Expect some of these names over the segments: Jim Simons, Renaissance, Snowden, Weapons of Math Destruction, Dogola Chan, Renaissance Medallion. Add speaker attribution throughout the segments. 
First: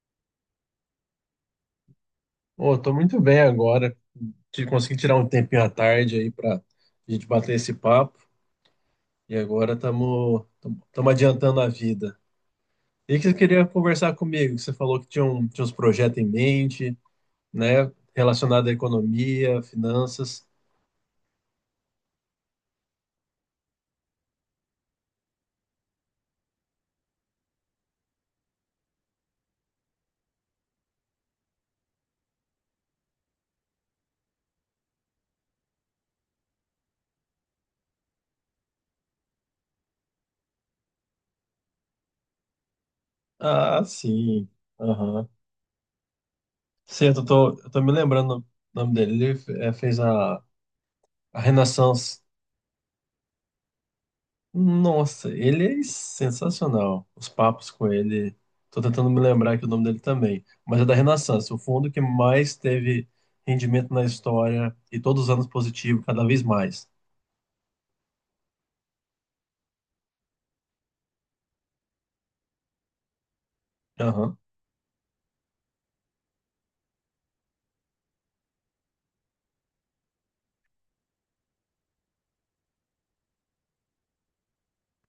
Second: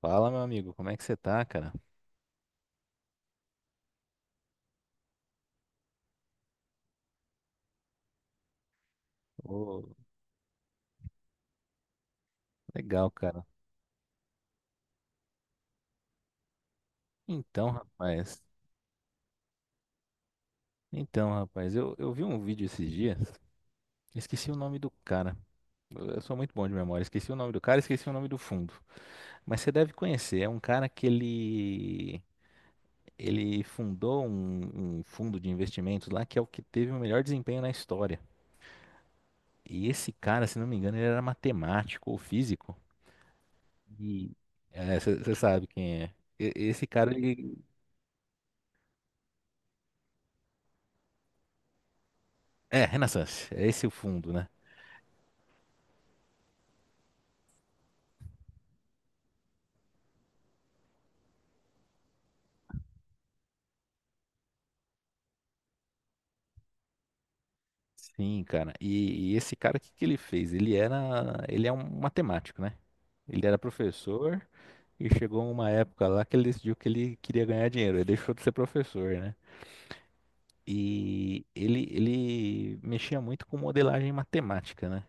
Speaker 1: Fala, meu amigo, como é que você tá, cara?
Speaker 2: Pô, tô muito bem agora. Consegui tirar um tempinho à tarde aí pra gente bater esse papo. E agora
Speaker 1: Ô,
Speaker 2: estamos adiantando a vida.
Speaker 1: legal,
Speaker 2: E que você
Speaker 1: cara.
Speaker 2: queria conversar comigo? Que Você falou que tinha uns projetos em mente,
Speaker 1: Então,
Speaker 2: né?
Speaker 1: rapaz.
Speaker 2: Relacionado à economia, finanças.
Speaker 1: Então, rapaz, eu vi um vídeo esses dias, esqueci o nome do cara. Eu sou muito bom de memória, esqueci o nome do cara, esqueci o nome do fundo. Mas você deve conhecer, é um cara que ele fundou um fundo de investimentos lá que é o que teve o melhor desempenho na história. E esse cara, se não me engano, ele era matemático ou físico.
Speaker 2: Ah,
Speaker 1: E
Speaker 2: sim. Aham.
Speaker 1: você sabe quem é. Esse
Speaker 2: Sim,
Speaker 1: cara,
Speaker 2: eu tô, eu tô me lembrando o nome dele. Ele fez a Renaissance.
Speaker 1: é, Renaissance, é esse o fundo, né?
Speaker 2: Nossa, ele é sensacional. Os papos com ele. Tô tentando me lembrar aqui o nome dele também. Mas é da Renaissance, o fundo que mais teve rendimento na história e todos os anos positivo, cada vez mais.
Speaker 1: Sim, cara. E esse cara, o que que ele fez? Ele é um matemático, né? Ele era
Speaker 2: Aham,
Speaker 1: professor e chegou uma época lá que ele decidiu que ele queria ganhar dinheiro. Ele deixou de ser professor, né? E ele mexia muito com modelagem matemática, né?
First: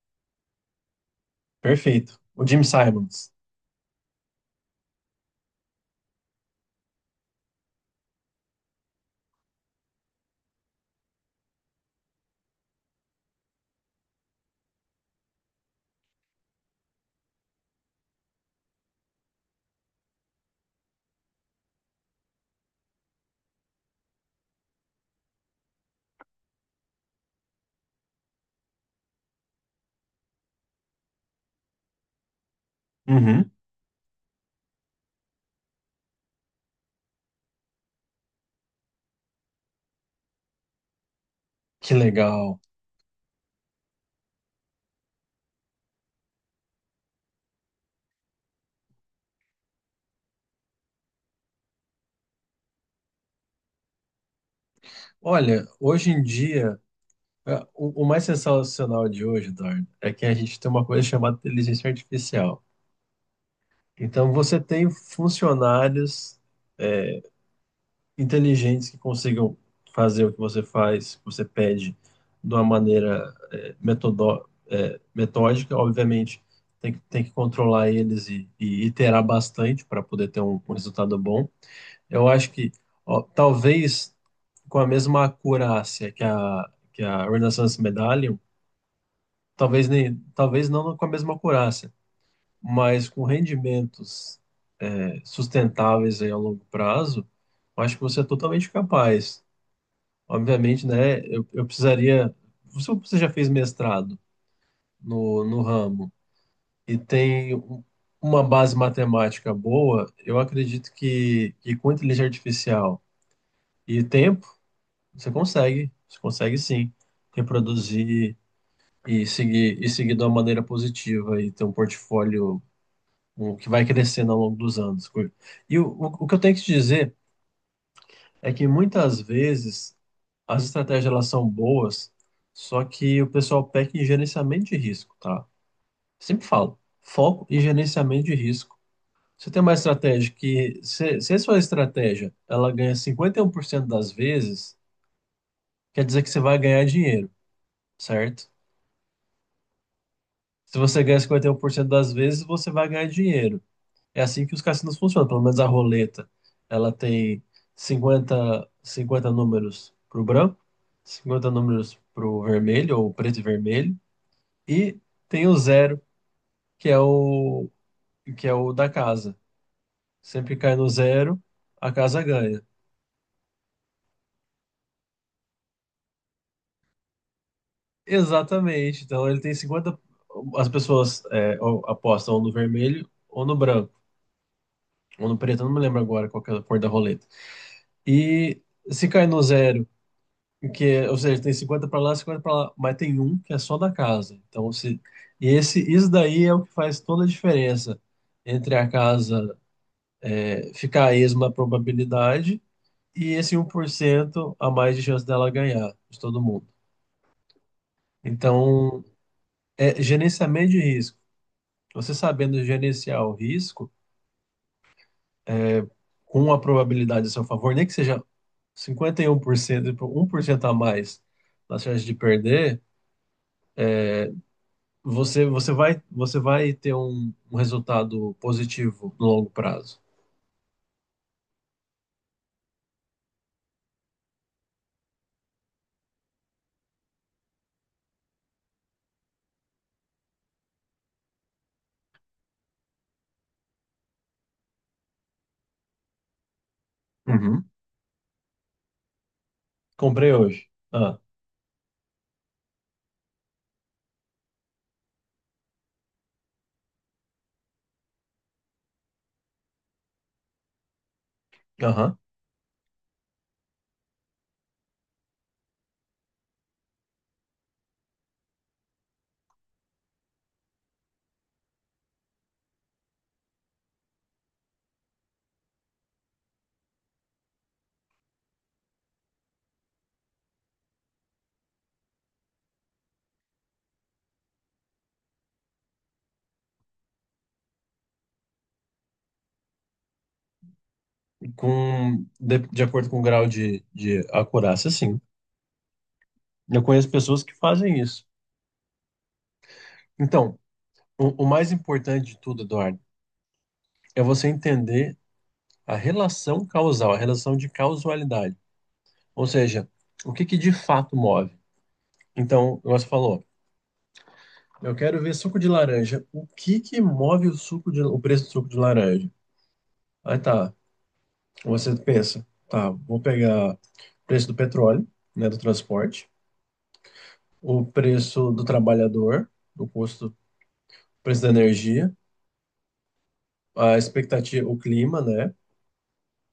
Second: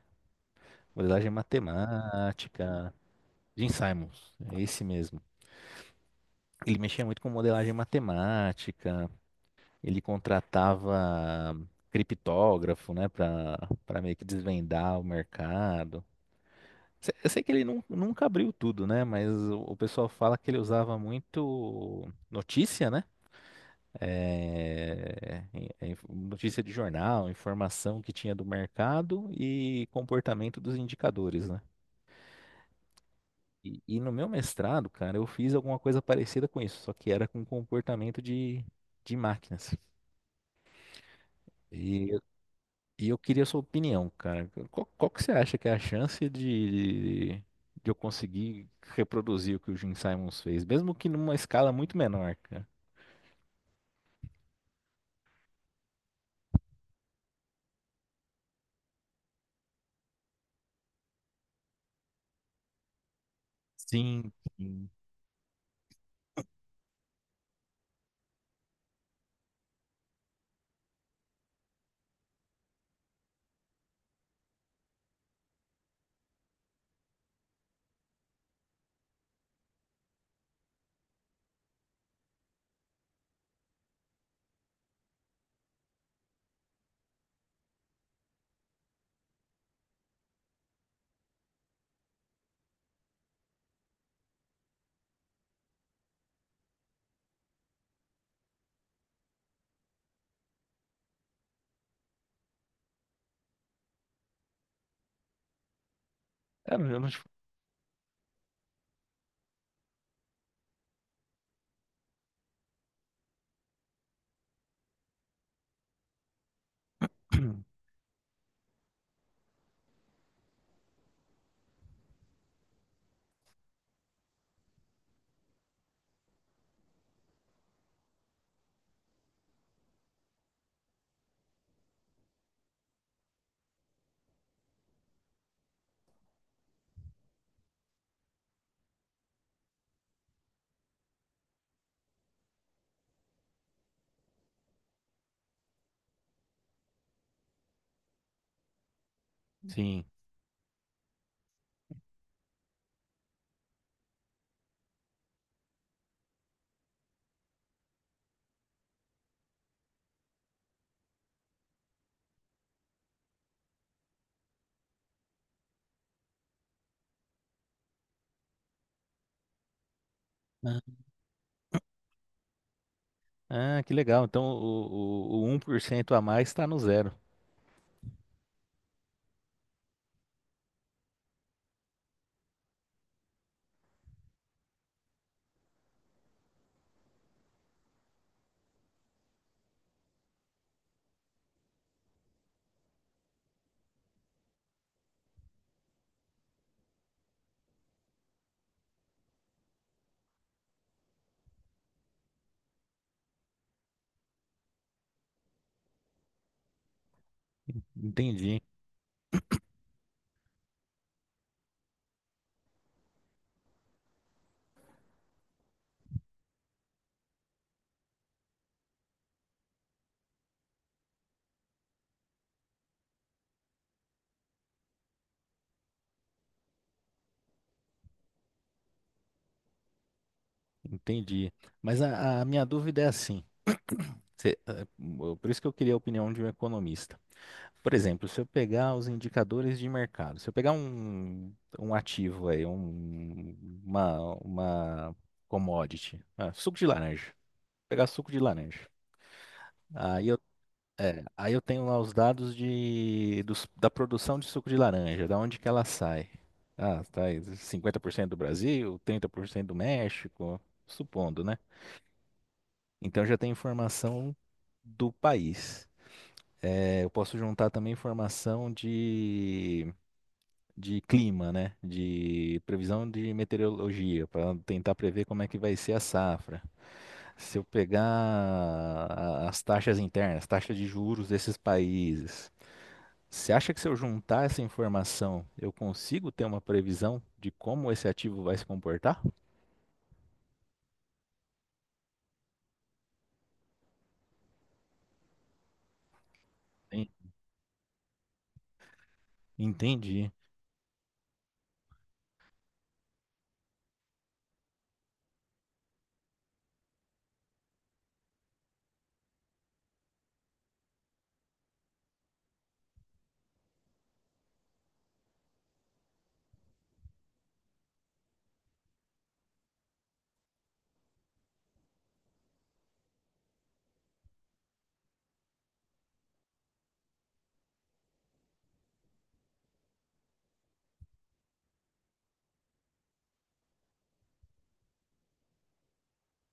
Speaker 1: Modelagem
Speaker 2: perfeito. O Jim
Speaker 1: matemática.
Speaker 2: Simons.
Speaker 1: Jim Simons, é esse mesmo. Ele mexia muito com modelagem matemática. Ele contratava criptógrafo, né, para meio que desvendar o mercado. Eu sei que ele nunca abriu tudo, né, mas o pessoal fala que ele usava muito notícia, né, notícia de jornal, informação que tinha do mercado e comportamento dos indicadores, né.
Speaker 2: Uhum,
Speaker 1: E no meu mestrado, cara, eu fiz alguma coisa parecida com isso, só que era com comportamento de máquinas.
Speaker 2: que
Speaker 1: E
Speaker 2: legal.
Speaker 1: E eu queria a sua opinião, cara. Qual, qual que você acha que é a chance de eu conseguir reproduzir o que o Gene Simons fez, mesmo que numa escala muito menor, cara?
Speaker 2: Olha, hoje em dia, o mais sensacional de hoje, Eduardo, é que a gente tem uma coisa chamada inteligência artificial.
Speaker 1: Sim,
Speaker 2: Então, você
Speaker 1: sim.
Speaker 2: tem funcionários, é, inteligentes que consigam fazer o que você faz, que você pede, de uma maneira metódica. Obviamente, tem que controlar eles e iterar bastante para poder ter um resultado bom. Eu acho que ó, talvez com a mesma acurácia que a Renaissance Medallion, talvez não com a mesma acurácia, mas com rendimentos sustentáveis aí a longo prazo, eu acho que você é totalmente capaz. Obviamente, né? Eu precisaria. Se você já fez mestrado no ramo
Speaker 1: Ah,
Speaker 2: e
Speaker 1: eu não-
Speaker 2: tem uma base matemática boa, eu acredito que com inteligência artificial e tempo, você consegue. Você consegue sim reproduzir e seguir de uma maneira positiva e ter um portfólio que vai crescendo ao longo dos anos. E o que eu tenho que te dizer. É que muitas vezes as estratégias elas são boas, só que o pessoal peca em gerenciamento de risco, tá? Sempre falo, foco e gerenciamento de risco. Você tem uma estratégia que, se a sua estratégia ela ganha 51% das vezes, quer dizer que você vai ganhar dinheiro, certo?
Speaker 1: Sim.
Speaker 2: Se você ganha 51% das vezes, você vai ganhar dinheiro. É assim que os cassinos funcionam, pelo menos a roleta. Ela tem cinquenta números para o branco, 50 números para o vermelho, ou preto e vermelho, e tem o zero, que é o, que é o da casa. Sempre cai
Speaker 1: Ah,
Speaker 2: no zero, a casa ganha.
Speaker 1: ah, que legal. Então o 1% a mais está no zero.
Speaker 2: Exatamente. Então ele tem 50. As pessoas ou apostam ou no vermelho, ou no branco, ou no preto, eu não me lembro agora qual que é a cor da roleta. E se cai no zero. Ou seja, tem 50 para lá, 50 para lá, mas tem um que é só da casa. Então, se, e esse, isso daí é o que faz toda a diferença entre a casa ficar a esma probabilidade e esse 1% a mais de chance dela ganhar de todo mundo.
Speaker 1: Entendi.
Speaker 2: Então, é gerenciamento de risco. Você sabendo gerenciar o risco com a probabilidade a seu favor, nem que seja 51% e um por cento a mais na chance de perder, você vai ter um resultado positivo no longo prazo.
Speaker 1: Entendi. Mas a minha dúvida é assim. cê- eh, por isso que eu queria a opinião de um economista. Por exemplo, se eu pegar os indicadores de mercado, se eu pegar um ativo aí, uma commodity, ah, suco de laranja,
Speaker 2: Uhum.
Speaker 1: pegar suco de laranja. Aí
Speaker 2: Comprei
Speaker 1: eu,
Speaker 2: hoje. Ah,
Speaker 1: aí eu tenho lá os dados da produção de suco de laranja, da onde que ela sai. Ah, tá aí, 50% do Brasil, 30% do México, supondo, né?
Speaker 2: aham.
Speaker 1: Então já tem informação do país. É, eu posso juntar também informação de clima, né? De previsão de meteorologia, para tentar prever como é que vai ser a safra. Se eu pegar as taxas internas, taxas de juros desses países, você acha que se eu juntar essa informação, eu consigo ter uma previsão de como esse ativo vai se comportar?
Speaker 2: De acordo com o grau de acurácia, sim. Eu conheço
Speaker 1: Sim.
Speaker 2: pessoas que fazem isso.
Speaker 1: Entendi.
Speaker 2: Então, o mais importante de tudo, Eduardo, é você entender a relação causal, a relação de causalidade. Ou seja, o que que de fato move. Então, você falou, eu quero ver suco de laranja. O que que move o preço do suco de laranja? Aí, tá. Você pensa, tá, vou pegar o preço do petróleo, né, do transporte, o preço do trabalhador, o custo, o preço da energia, a expectativa, o clima, né,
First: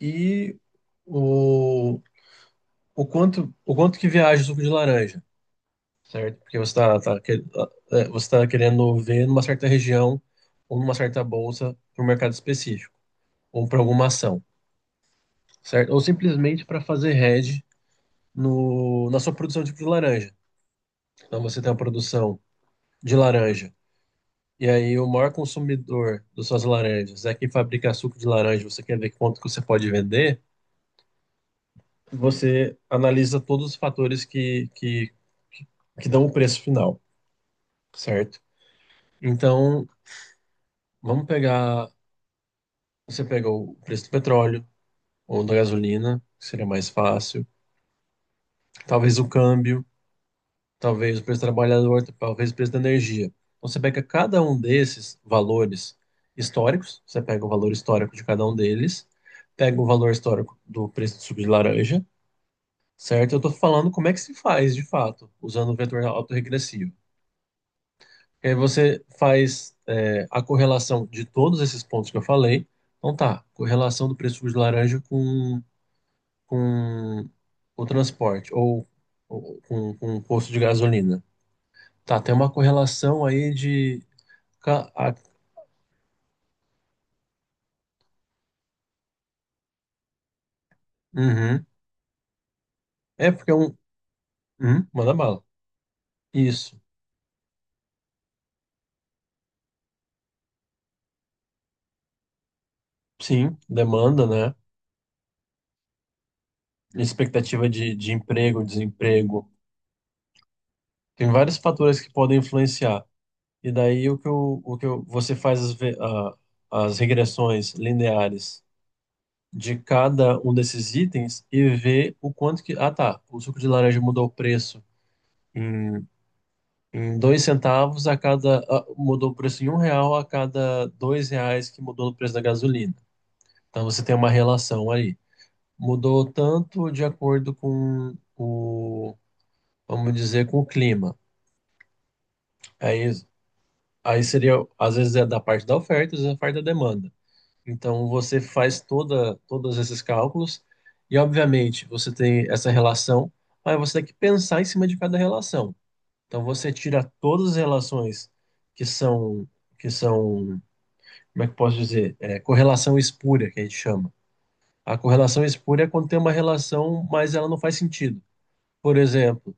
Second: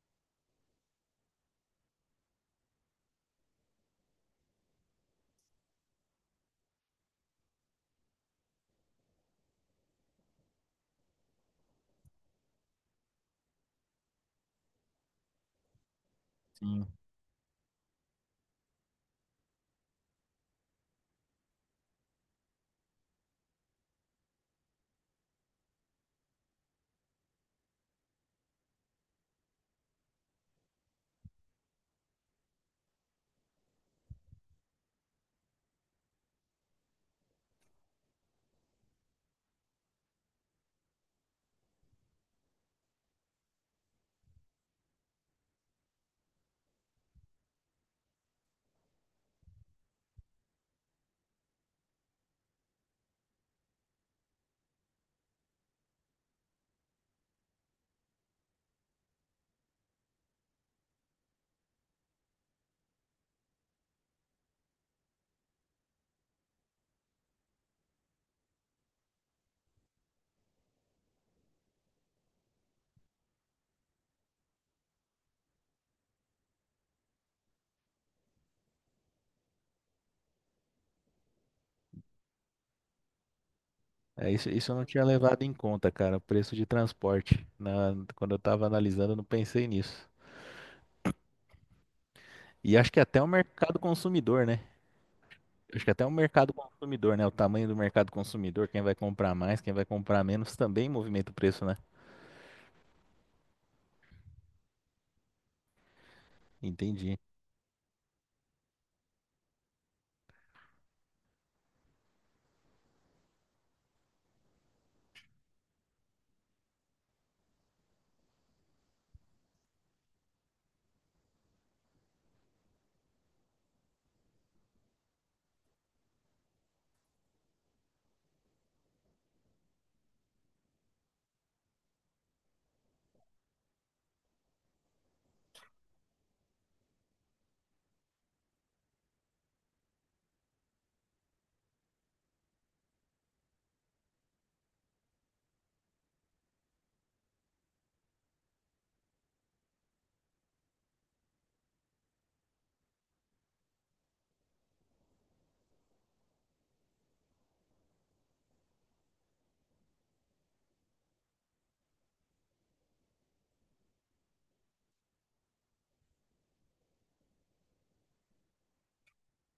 Speaker 2: e o, o quanto que viaja o suco de laranja, certo? Porque você tá querendo ver numa certa região ou numa certa bolsa para um mercado específico, ou para alguma ação, certo? Ou simplesmente para
Speaker 1: Sim.
Speaker 2: fazer hedge no, na sua produção de suco de laranja. Então você tem uma produção de laranja. E aí, o maior consumidor das suas laranjas é quem fabrica suco de laranja, você quer ver quanto que você pode vender, você analisa todos os fatores que, que dão o preço final, certo? Então, vamos pegar, você pega o preço do petróleo ou da gasolina, que seria mais fácil, talvez o câmbio, talvez o preço do trabalhador, talvez o preço da energia. Então você pega cada um desses valores históricos, você pega o valor histórico de cada um deles, pega o valor histórico do preço do suco de laranja, certo? Eu estou falando como é que se faz de fato, usando o vetor autorregressivo. E aí você faz a correlação de todos esses pontos que eu falei. Então, tá, correlação do preço do suco de laranja com o transporte ou com o custo de gasolina. Tá, tem uma correlação aí de.
Speaker 1: É, isso eu não
Speaker 2: ca-
Speaker 1: tinha
Speaker 2: a-
Speaker 1: levado em conta, cara, o preço de transporte. Quando eu tava analisando, eu não pensei nisso.
Speaker 2: Uhum.
Speaker 1: E acho que é até o
Speaker 2: É porque é um.
Speaker 1: mercado consumidor, né?
Speaker 2: Uhum, manda bala.
Speaker 1: Acho que é até o mercado
Speaker 2: Isso.
Speaker 1: consumidor, né? O tamanho do mercado consumidor, quem vai comprar mais, quem vai comprar menos, também movimenta o preço, né?
Speaker 2: Sim, demanda, né?
Speaker 1: Entendi.
Speaker 2: Expectativa de emprego, desemprego. Tem vários fatores que podem influenciar. E daí você faz as regressões lineares de cada um desses itens e vê o quanto que. Ah, tá. O suco de laranja mudou o preço em Em 2 centavos a cada. Mudou o preço em R$ 1 a cada R$ 2 que mudou o preço da gasolina. Então você tem uma relação aí. Mudou tanto de acordo com o, vamos dizer, com o clima. Aí, aí seria, às vezes é da parte da oferta, às vezes é da parte da demanda. Então você faz todos esses cálculos e, obviamente, você tem essa relação, mas você tem que pensar em cima de cada relação. Então você tira todas as relações que são que são como é que eu posso dizer? É, correlação espúria, que a gente chama. A correlação espúria é quando tem uma relação, mas ela não faz sentido. Por exemplo,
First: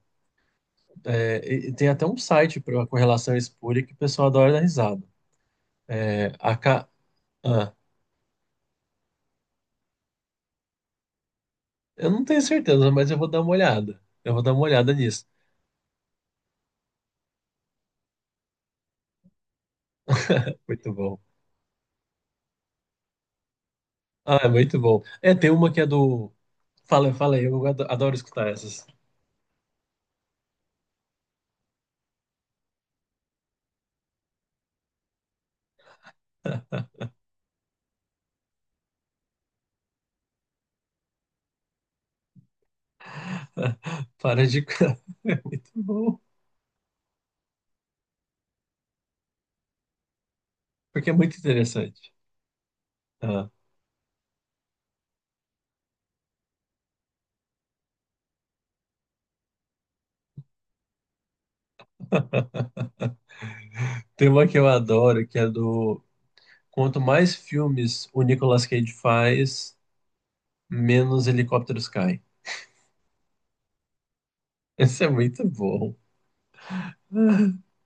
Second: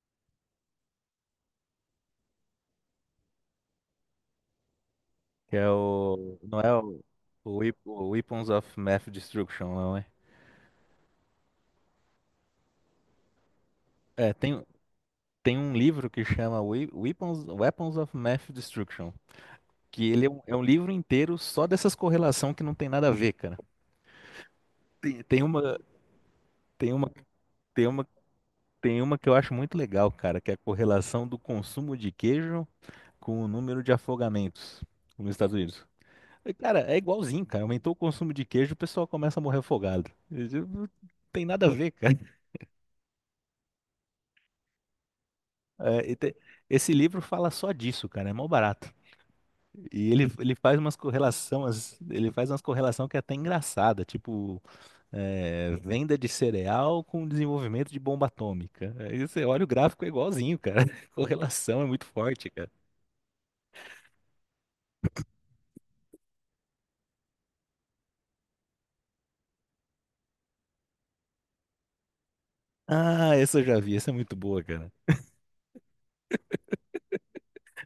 Speaker 2: tem até um site para correlação espúria que o pessoal adora dar risada.
Speaker 1: Que é
Speaker 2: É,
Speaker 1: o.
Speaker 2: a
Speaker 1: Não é
Speaker 2: ca... ah,
Speaker 1: O Weapons of Math Destruction, não é?
Speaker 2: eu não tenho certeza, mas eu vou dar uma olhada.
Speaker 1: É,
Speaker 2: Eu vou dar uma
Speaker 1: tem,
Speaker 2: olhada nisso.
Speaker 1: tem um livro que chama Weapons of Math Destruction. Que ele é um livro
Speaker 2: Muito bom.
Speaker 1: inteiro só dessas correlação que não tem nada a ver, cara.
Speaker 2: Ah, é muito bom.
Speaker 1: Tem,
Speaker 2: É,
Speaker 1: tem
Speaker 2: tem uma
Speaker 1: uma.
Speaker 2: que é do.
Speaker 1: Tem uma,
Speaker 2: Fala, fala aí, eu
Speaker 1: tem uma,
Speaker 2: adoro escutar essas.
Speaker 1: tem uma que eu acho muito legal, cara, que é a correlação do consumo de queijo com o número de afogamentos nos Estados Unidos. E, cara, é igualzinho, cara. Aumentou o consumo de queijo, o pessoal começa a morrer afogado. E, tipo, não tem nada a ver, cara.
Speaker 2: Para de. É muito
Speaker 1: É, e
Speaker 2: bom.
Speaker 1: te- esse livro fala só disso, cara. É mó barato. E ele faz umas
Speaker 2: Porque é muito
Speaker 1: correlações,
Speaker 2: interessante.
Speaker 1: ele faz umas correlação que é até
Speaker 2: Ah,
Speaker 1: engraçada, tipo é, venda de cereal com desenvolvimento de bomba atômica. Aí você olha o gráfico é igualzinho, cara. Correlação é muito forte, cara.
Speaker 2: tem uma que eu adoro, que é do. Quanto mais filmes o Nicolas Cage faz, menos helicópteros caem.
Speaker 1: Ah, essa eu já vi, essa é muito boa, cara.
Speaker 2: Esse é muito bom.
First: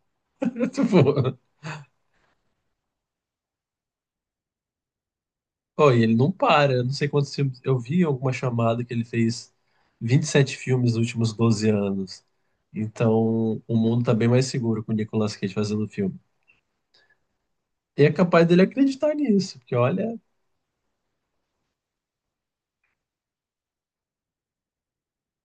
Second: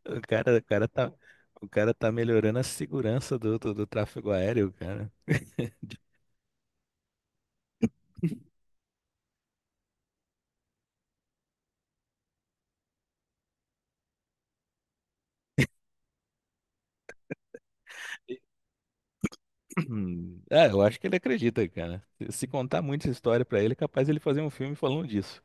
Speaker 1: O cara, o
Speaker 2: Muito
Speaker 1: cara tá,
Speaker 2: bom.
Speaker 1: o cara tá melhorando a segurança do tráfego aéreo, cara.
Speaker 2: Oh,
Speaker 1: De-
Speaker 2: e ele não para. Eu não sei quantos filmes. Eu vi alguma chamada que ele fez 27 filmes nos últimos 12 anos. Então, o mundo tá bem mais seguro com o Nicolas Cage fazendo filme. E é capaz dele acreditar nisso, porque olha,
Speaker 1: É, eu acho que ele acredita, cara. Se se contar muita história pra ele, é capaz ele fazer um filme falando disso.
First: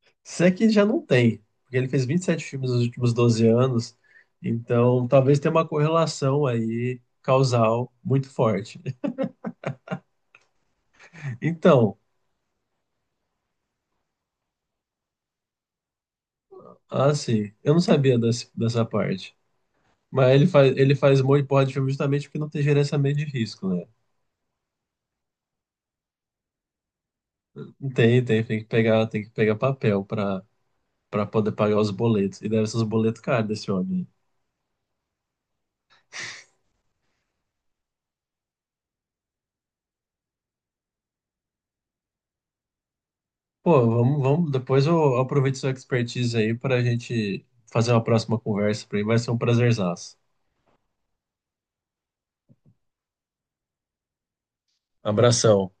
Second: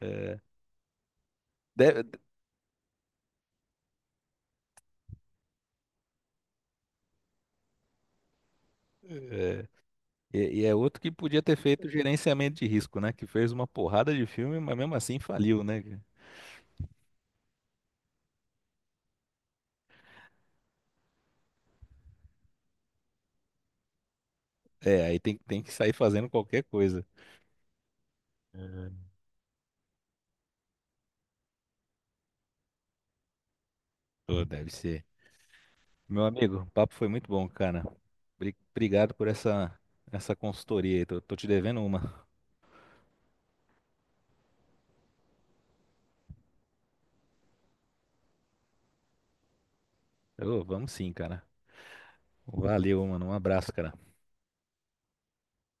Speaker 1: É,
Speaker 2: se é que já não tem, porque ele fez
Speaker 1: deve-
Speaker 2: 27 filmes nos últimos 12 anos, então talvez tenha uma correlação aí causal muito forte.
Speaker 1: E é outro que podia ter feito
Speaker 2: Então,
Speaker 1: gerenciamento de risco, né? Que fez uma porrada de filme, mas mesmo assim faliu, né, cara?
Speaker 2: assim, eu não sabia dessa parte. Mas ele faz mão e porra de filme justamente porque não tem gerenciamento de risco, né?
Speaker 1: É, aí tem, tem que sair fazendo qualquer coisa.
Speaker 2: Tem, tem, tem que
Speaker 1: É.
Speaker 2: pegar, tem que pegar papel para poder pagar os boletos. E deve ser os boletos caros desse homem.
Speaker 1: Pô, deve ser. Meu amigo, o papo foi muito bom, cara. Obrigado por essa, essa consultoria aí. Tô, tô te devendo uma.
Speaker 2: Pô, vamos, vamos, depois eu aproveito sua expertise aí para a gente fazer uma próxima conversa. Para mim vai ser um prazerzaço.
Speaker 1: Ô, vamos sim, cara. Valeu, mano. Um abraço, cara.
Speaker 2: Abração.